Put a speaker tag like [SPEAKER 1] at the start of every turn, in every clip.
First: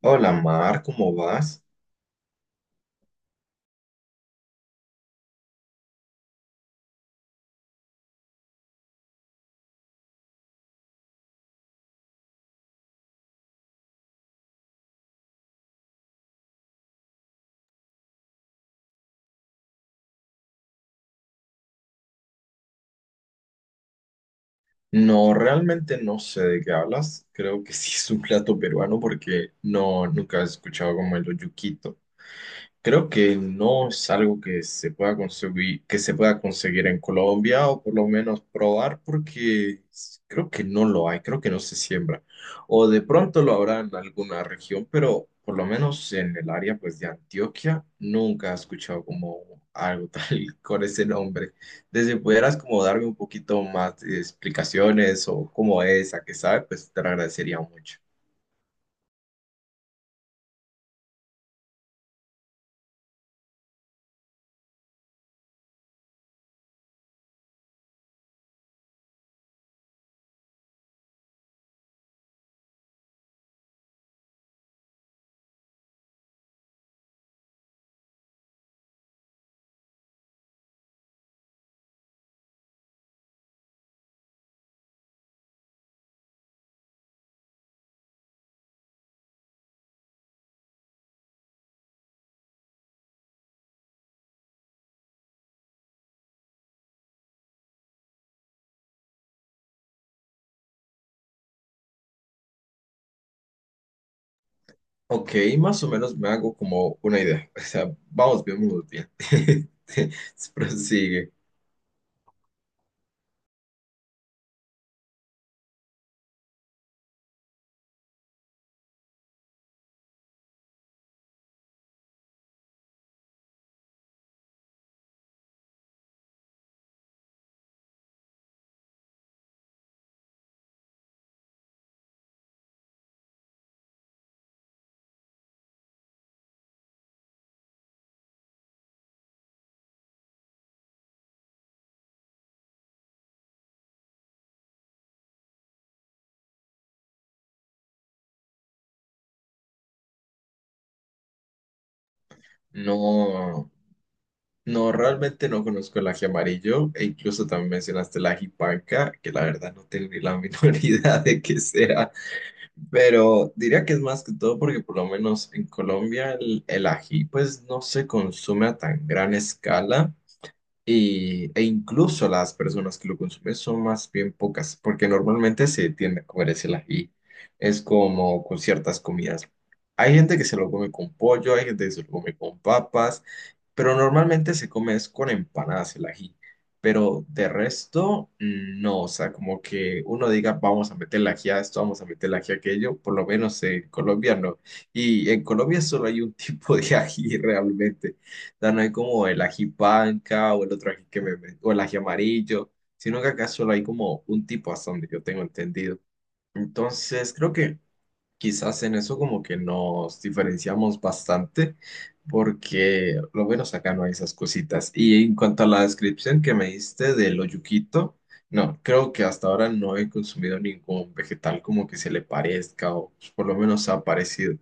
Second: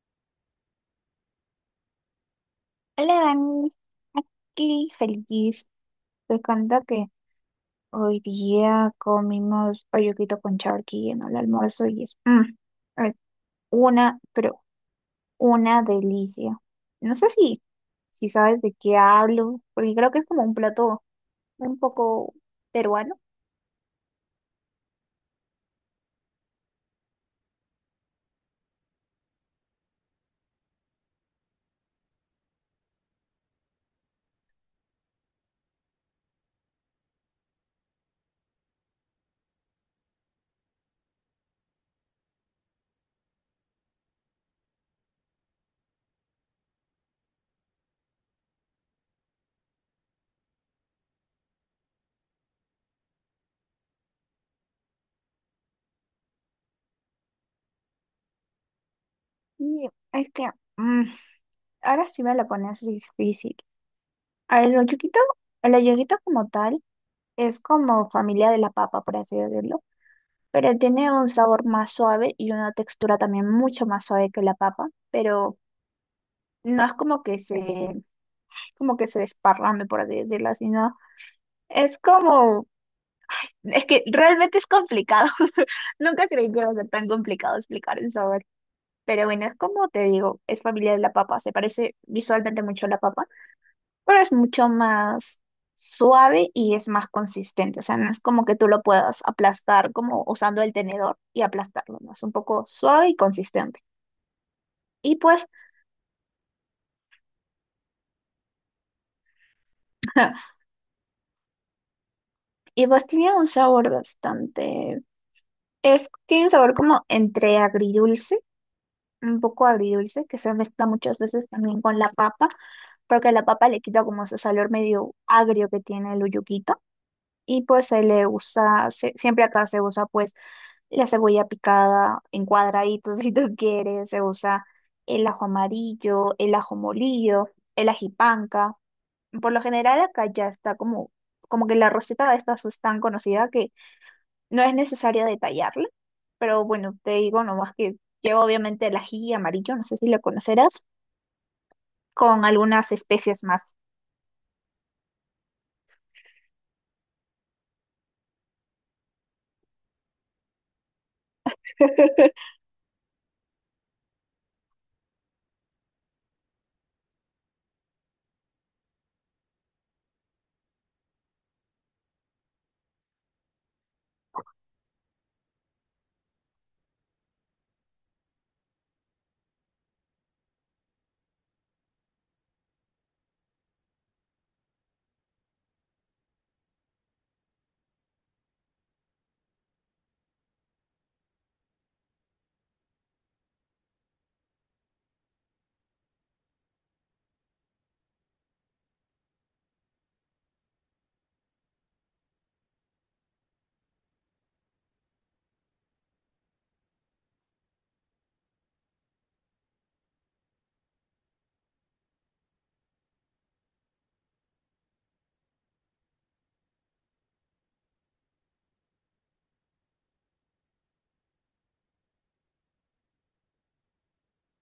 [SPEAKER 1] Hola Mar, ¿cómo vas?
[SPEAKER 2] Hola Dani, aquí feliz. Te cuento que hoy día comimos olluquito con charqui en el almuerzo y es una, pero una delicia. No sé si sabes de qué hablo, porque creo que es como un plato un poco peruano.
[SPEAKER 1] No, realmente no sé de qué hablas. Creo que sí es un plato peruano porque no, nunca he escuchado como el olluquito. Creo que no es algo que se pueda conseguir, que se pueda conseguir en Colombia o por lo menos probar porque creo que no lo hay, creo que no se siembra. O de pronto lo habrá en alguna región, pero por lo menos en el área pues de Antioquia nunca he escuchado como algo tal con ese nombre. Desde pudieras como darme un poquito más de explicaciones o cómo es, a qué sabe, pues te lo agradecería mucho.
[SPEAKER 2] Y es que mm, ahora sí me la pones difícil. El olluquito, el olluquito como tal es como familia de la papa, por así decirlo, pero tiene un sabor más suave y una textura también mucho más suave que la papa, pero no es como que se desparrame, por así decirlo, sino es como, es que realmente es complicado. Nunca creí que iba a ser tan complicado explicar el sabor. Pero bueno, es como te digo, es familia de la papa, se parece visualmente mucho a la papa, pero es mucho más suave y es más consistente, o sea, no es como que tú lo puedas aplastar como usando el tenedor y aplastarlo, ¿no? Es un poco suave y consistente. Y
[SPEAKER 1] Ok,
[SPEAKER 2] pues,
[SPEAKER 1] más o menos me hago como una idea. O sea, vamos bien, vamos bien. Prosigue.
[SPEAKER 2] y pues tenía un sabor bastante, tiene un sabor como entre agridulce, un poco agridulce, que se mezcla muchas veces también con la papa, porque la papa le quita como ese sabor medio agrio que tiene el uyuquito. Y pues se le usa, siempre acá se usa pues la cebolla picada en cuadraditos si tú quieres, se usa el ajo amarillo, el ajo molillo, el ajipanca. Por lo general acá ya está como, como que la receta de estas es tan conocida que no es necesario detallarla, pero bueno, te digo nomás que lleva obviamente el ají amarillo, no sé si lo conocerás, con algunas especies
[SPEAKER 1] No,
[SPEAKER 2] más.
[SPEAKER 1] no, realmente no conozco el ají amarillo e incluso también mencionaste el ají panca, que la verdad no tengo ni la menor idea de qué sea, pero diría que es más que todo porque por lo menos en Colombia el ají pues no se consume a tan gran escala. Y, e incluso las personas que lo consumen son más bien pocas, porque normalmente se tiende a comer ese ají. Es como con ciertas comidas. Hay gente que se lo come con pollo, hay gente que se lo come con papas, pero normalmente se come es con empanadas el ají. Pero de resto, no, o sea, como que uno diga, vamos a meter el ají a esto, vamos a meter el ají a aquello, por lo menos en Colombia no. Y en Colombia solo hay un tipo de ají realmente sea, no hay como el ají panca o el otro ají que o el ají amarillo, sino que acá solo hay como un tipo hasta donde yo tengo entendido. Entonces, creo que quizás en eso como que nos diferenciamos bastante, porque lo menos acá no hay esas cositas. Y en cuanto a la descripción que me diste del oyuquito, no, creo que hasta ahora no he consumido ningún vegetal como que se le parezca o por lo menos ha parecido.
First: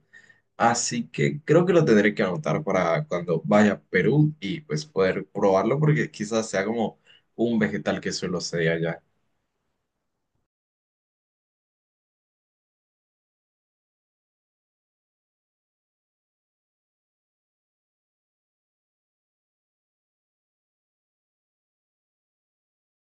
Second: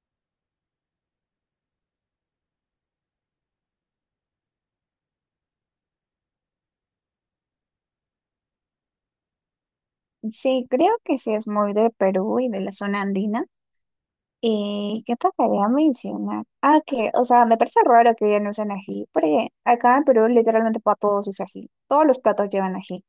[SPEAKER 1] Así que creo que lo tendré que anotar para cuando vaya a Perú y pues poder probarlo porque quizás sea como un vegetal que suelo ser allá.
[SPEAKER 2] Sí, creo que sí es muy de Perú y de la zona andina. ¿Y qué te quería mencionar? Ah, que, o sea, me parece raro que ya no usen ají, porque acá en Perú literalmente para todos usan ají. Todos los platos llevan ají.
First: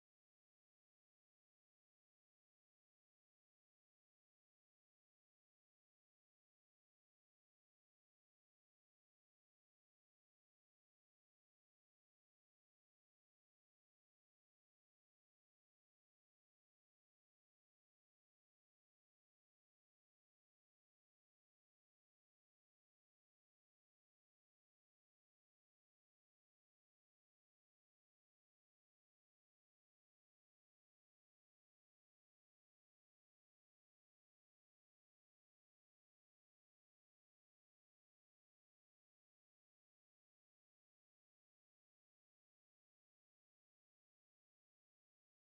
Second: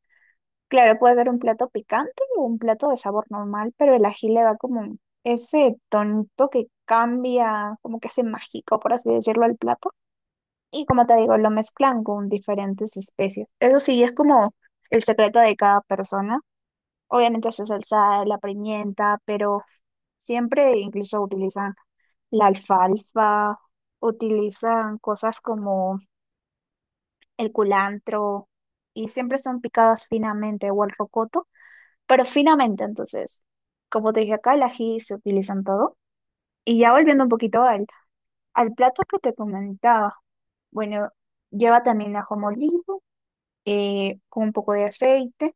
[SPEAKER 2] Claro, puede ser un plato picante o un plato de sabor normal, pero el ají le da como ese tonito que cambia, como que hace mágico, por así decirlo, al plato. Y como te digo, lo mezclan con diferentes especies. Eso sí, es como el secreto de cada persona. Obviamente su salsa, la pimienta, pero siempre incluso utilizan la alfalfa, utilizan cosas como el culantro y siempre son picadas finamente o el rocoto, pero finamente. Entonces, como te dije acá, el ají se utiliza en todo. Y ya volviendo un poquito al plato que te comentaba. Bueno, lleva también ajo molido, con un poco de aceite.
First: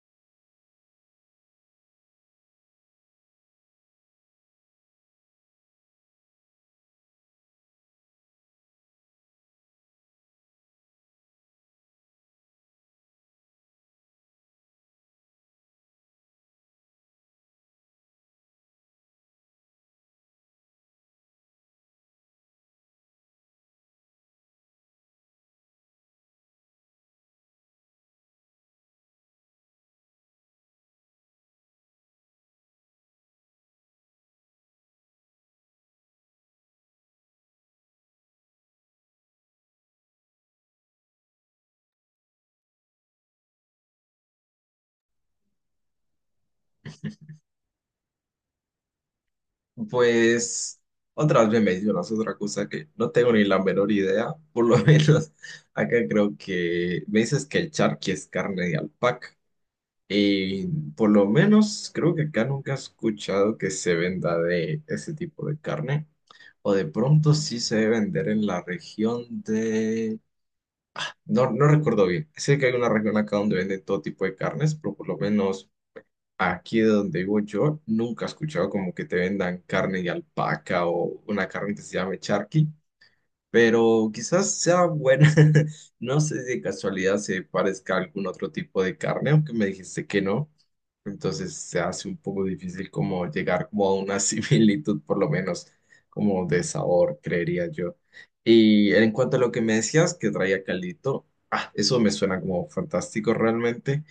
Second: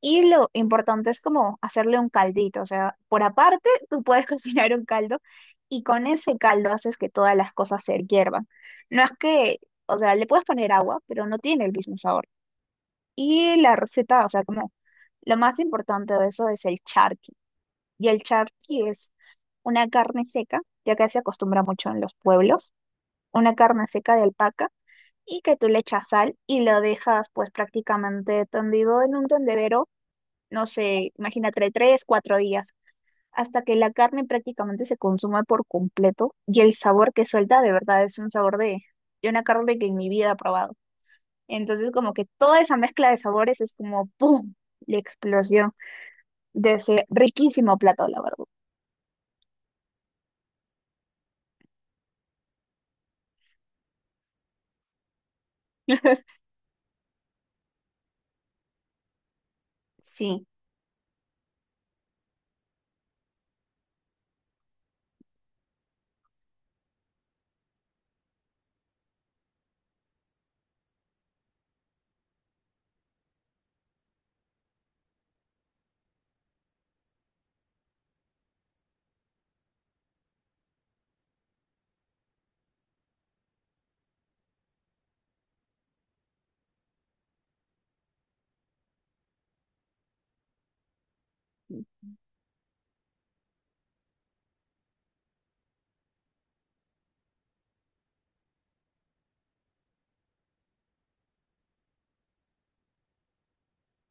[SPEAKER 2] Y lo importante es como hacerle un caldito. O sea, por aparte, tú puedes cocinar un caldo y con ese caldo haces que todas las cosas se hiervan. No es que, o sea, le puedes poner agua, pero no tiene el mismo sabor. Y la receta, o sea, como lo más importante de eso es el charqui. Y el charqui es una carne seca, ya que se acostumbra mucho en los pueblos, una carne seca de alpaca, y que tú le echas sal y lo dejas pues prácticamente tendido en un tendedero, no sé, imagínate 3, 4 días, hasta que la carne prácticamente se consuma por completo, y el sabor que suelta de verdad es un sabor de una carne que en mi vida he probado. Entonces, como que toda esa mezcla de sabores es como ¡pum!, la explosión de ese riquísimo plato, la verdad.
[SPEAKER 1] Pues otra vez me mencionas otra cosa que no tengo ni la menor idea, por lo menos acá creo que me dices que el charqui es carne de alpaca
[SPEAKER 2] Sí.
[SPEAKER 1] y por lo menos creo que acá nunca he escuchado que se venda de ese tipo de carne. O de pronto sí se debe vender en la región de No, no recuerdo bien. Sé que hay una región acá donde venden todo tipo de carnes, pero por lo menos aquí de donde vivo yo nunca he escuchado como que te vendan carne de alpaca o una carne que se llame charqui pero quizás sea buena. No sé si de casualidad se parezca a algún otro tipo de carne, aunque me dijiste que no. Entonces se hace un poco difícil como llegar como a una similitud, por lo menos como de sabor, creería yo. Y en cuanto a lo que me decías que traía caldito, ah, eso me suena como fantástico realmente,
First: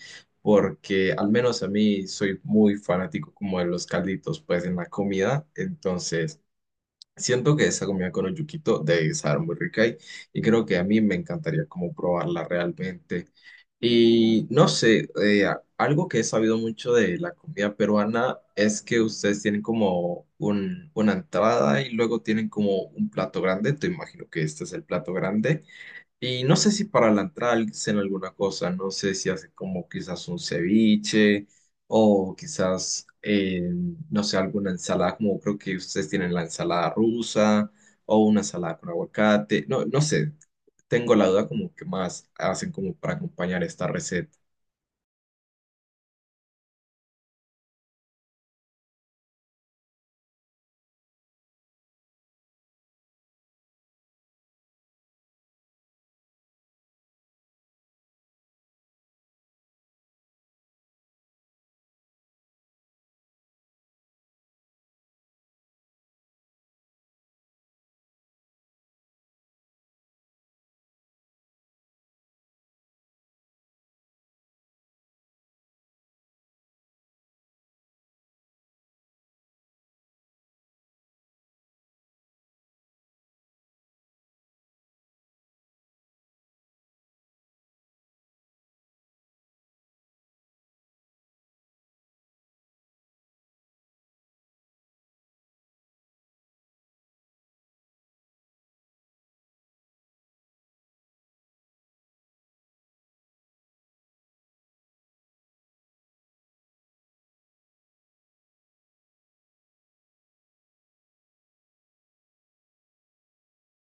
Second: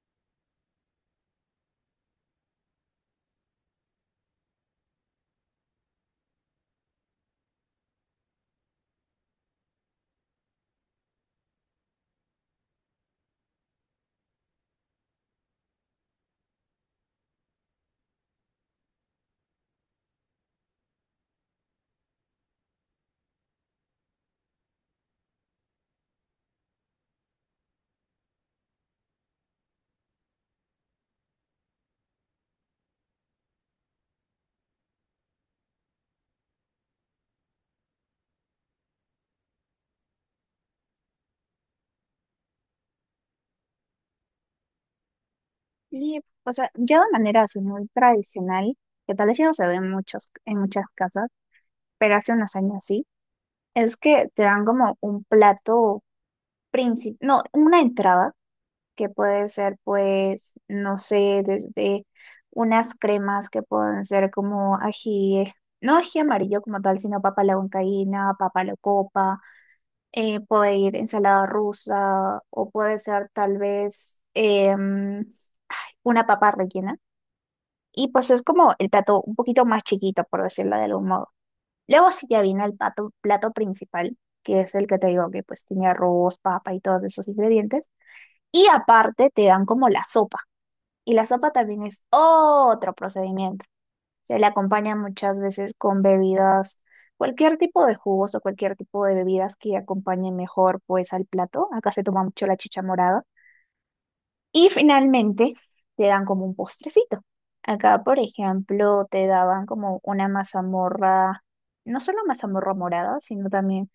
[SPEAKER 1] porque al menos a mí soy muy fanático como de los calditos pues en la comida, entonces... Siento que esa comida con oyuquito debe estar muy rica y creo que a mí me encantaría como probarla realmente. Y no sé, algo que he sabido mucho de la comida peruana es que ustedes tienen como una entrada y luego tienen como un plato grande. Te imagino que este es el plato grande y no sé si para la entrada hacen alguna cosa, no sé si hacen como quizás un ceviche o quizás, no sé, alguna ensalada, como creo que ustedes tienen la ensalada rusa o una ensalada con aguacate, no, no sé, tengo la duda como que más hacen como para acompañar esta receta.
[SPEAKER 2] Y, o sea, ya de manera así muy tradicional, que tal vez ya no se ve en muchas casas, pero hace unos años sí, es que te dan como un plato principal, no, una entrada, que puede ser pues, no sé, desde unas cremas que pueden ser como ají, no ají amarillo como tal, sino papa a la huancaína, papa a la copa, puede ir ensalada rusa, o puede ser tal vez em, una papa rellena. Y pues es como el plato un poquito más chiquito, por decirlo de algún modo. Luego sí ya viene el plato, plato principal, que es el que te digo que pues tiene arroz, papa y todos esos ingredientes. Y aparte te dan como la sopa. Y la sopa también es otro procedimiento. Se le acompaña muchas veces con bebidas, cualquier tipo de jugos o cualquier tipo de bebidas que acompañe mejor pues al plato. Acá se toma mucho la chicha morada, y finalmente te dan como un postrecito. Acá, por ejemplo, te daban como una mazamorra, no solo mazamorra morada, sino también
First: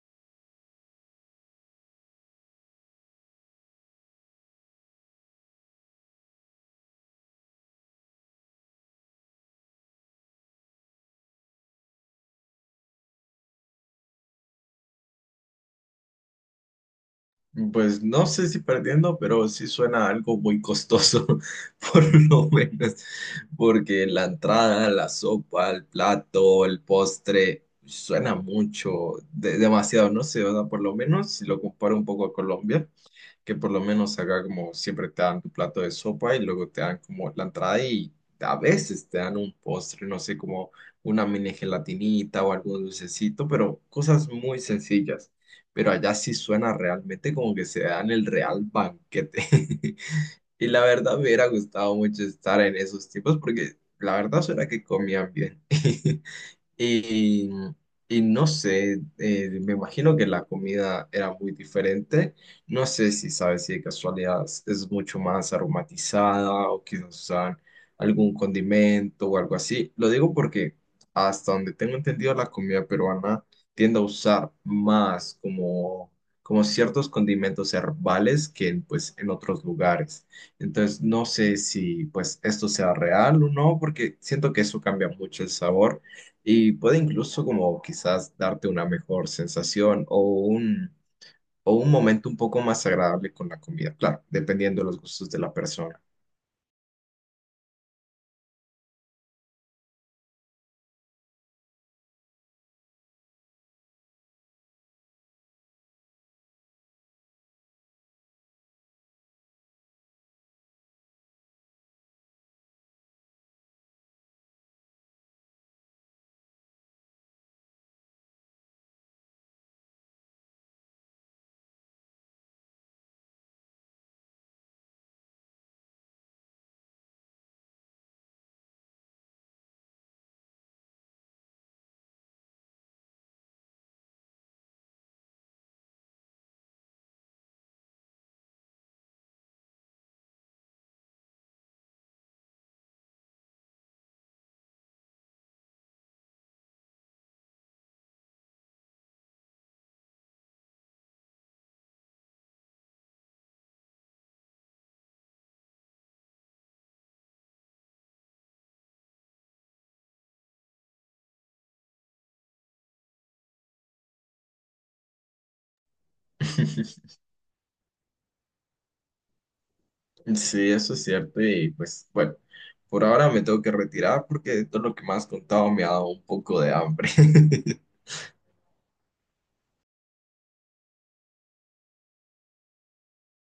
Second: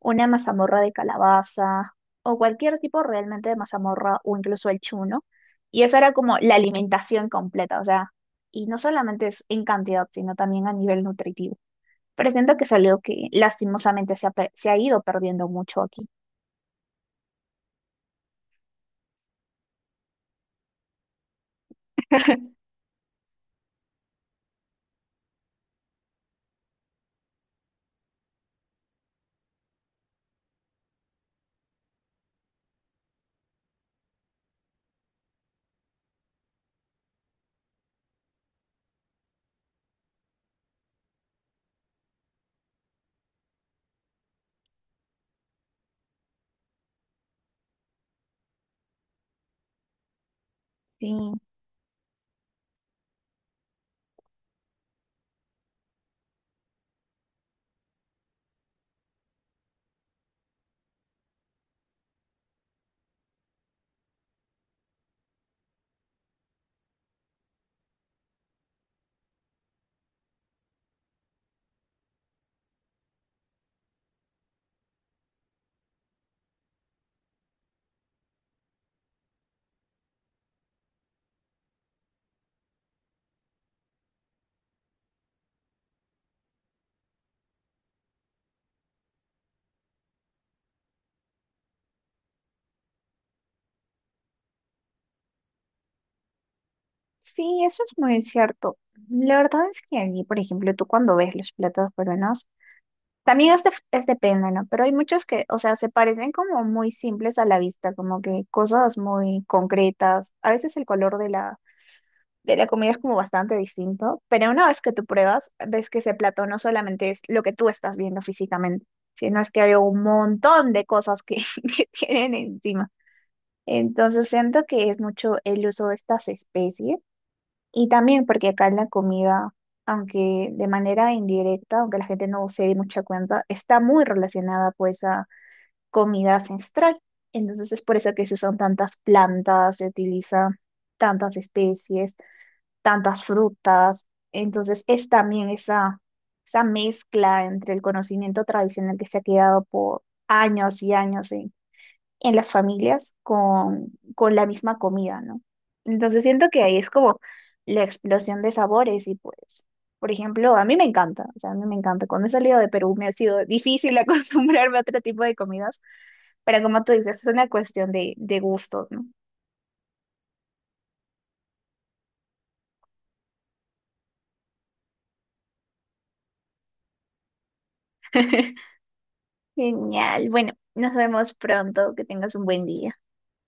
[SPEAKER 2] una mazamorra de calabaza o cualquier tipo realmente de mazamorra o incluso el chuno. Y esa era como la alimentación completa, o sea, y no solamente es en cantidad, sino también a nivel nutritivo. Pero siento que es algo que lastimosamente se ha ido perdiendo mucho aquí.
[SPEAKER 1] Pues no sé si perdiendo, pero sí suena algo muy costoso, por lo menos, porque la entrada, la sopa, el plato, el postre, suena mucho, demasiado, no sé, o sea, por lo menos si lo comparo un poco a Colombia, que por lo menos acá como siempre te dan tu plato de sopa y luego te dan como la entrada y a veces te dan un postre, no sé, como una mini gelatinita o algún dulcecito, pero cosas muy sencillas. Pero allá sí suena realmente como que se dan el real banquete. Y la
[SPEAKER 2] Sí.
[SPEAKER 1] verdad me hubiera gustado mucho estar en esos tiempos porque la verdad suena que comían bien. Y, y no sé, me imagino que la comida era muy diferente. No sé si sabes si de casualidad es mucho más aromatizada o quizás usan algún condimento o algo así. Lo digo porque hasta donde tengo entendido la comida peruana tiende a usar más como, como ciertos condimentos herbales que en, pues, en otros lugares. Entonces no sé si pues esto sea real o no porque siento que eso cambia mucho el sabor y puede incluso como quizás darte una mejor sensación o o un momento un poco más agradable con la comida, claro, dependiendo de los gustos de la persona.
[SPEAKER 2] Sí, eso es muy cierto. La verdad es que aquí, por ejemplo, tú cuando ves los platos peruanos, también es depende, ¿no? Pero hay muchos que, o sea, se parecen como muy simples a la vista, como que cosas muy concretas. A veces el color de de la comida es como bastante distinto, pero una vez que tú pruebas, ves que ese plato no solamente es lo que tú estás viendo físicamente, sino es que hay un montón de cosas que, que tienen encima. Entonces siento que es mucho el uso de estas especies, y también porque acá en la comida, aunque de manera indirecta, aunque la gente no se dé mucha cuenta, está muy relacionada pues a comida ancestral. Entonces es por eso que se usan tantas plantas, se utilizan tantas especies, tantas frutas. Entonces es también esa mezcla entre el conocimiento tradicional que se ha quedado por años y años en las familias con la misma comida, ¿no? Entonces siento que ahí es como la explosión de sabores y pues, por ejemplo, a mí me encanta, o sea, a mí me encanta. Cuando he salido de Perú me ha sido difícil acostumbrarme a otro tipo de comidas, pero como tú dices, es una cuestión de gustos, ¿no?
[SPEAKER 1] Sí, eso es cierto y pues bueno, por ahora me tengo que retirar porque todo lo que me has contado me ha dado un poco de hambre.
[SPEAKER 2] Genial, bueno, nos vemos pronto, que tengas un buen día.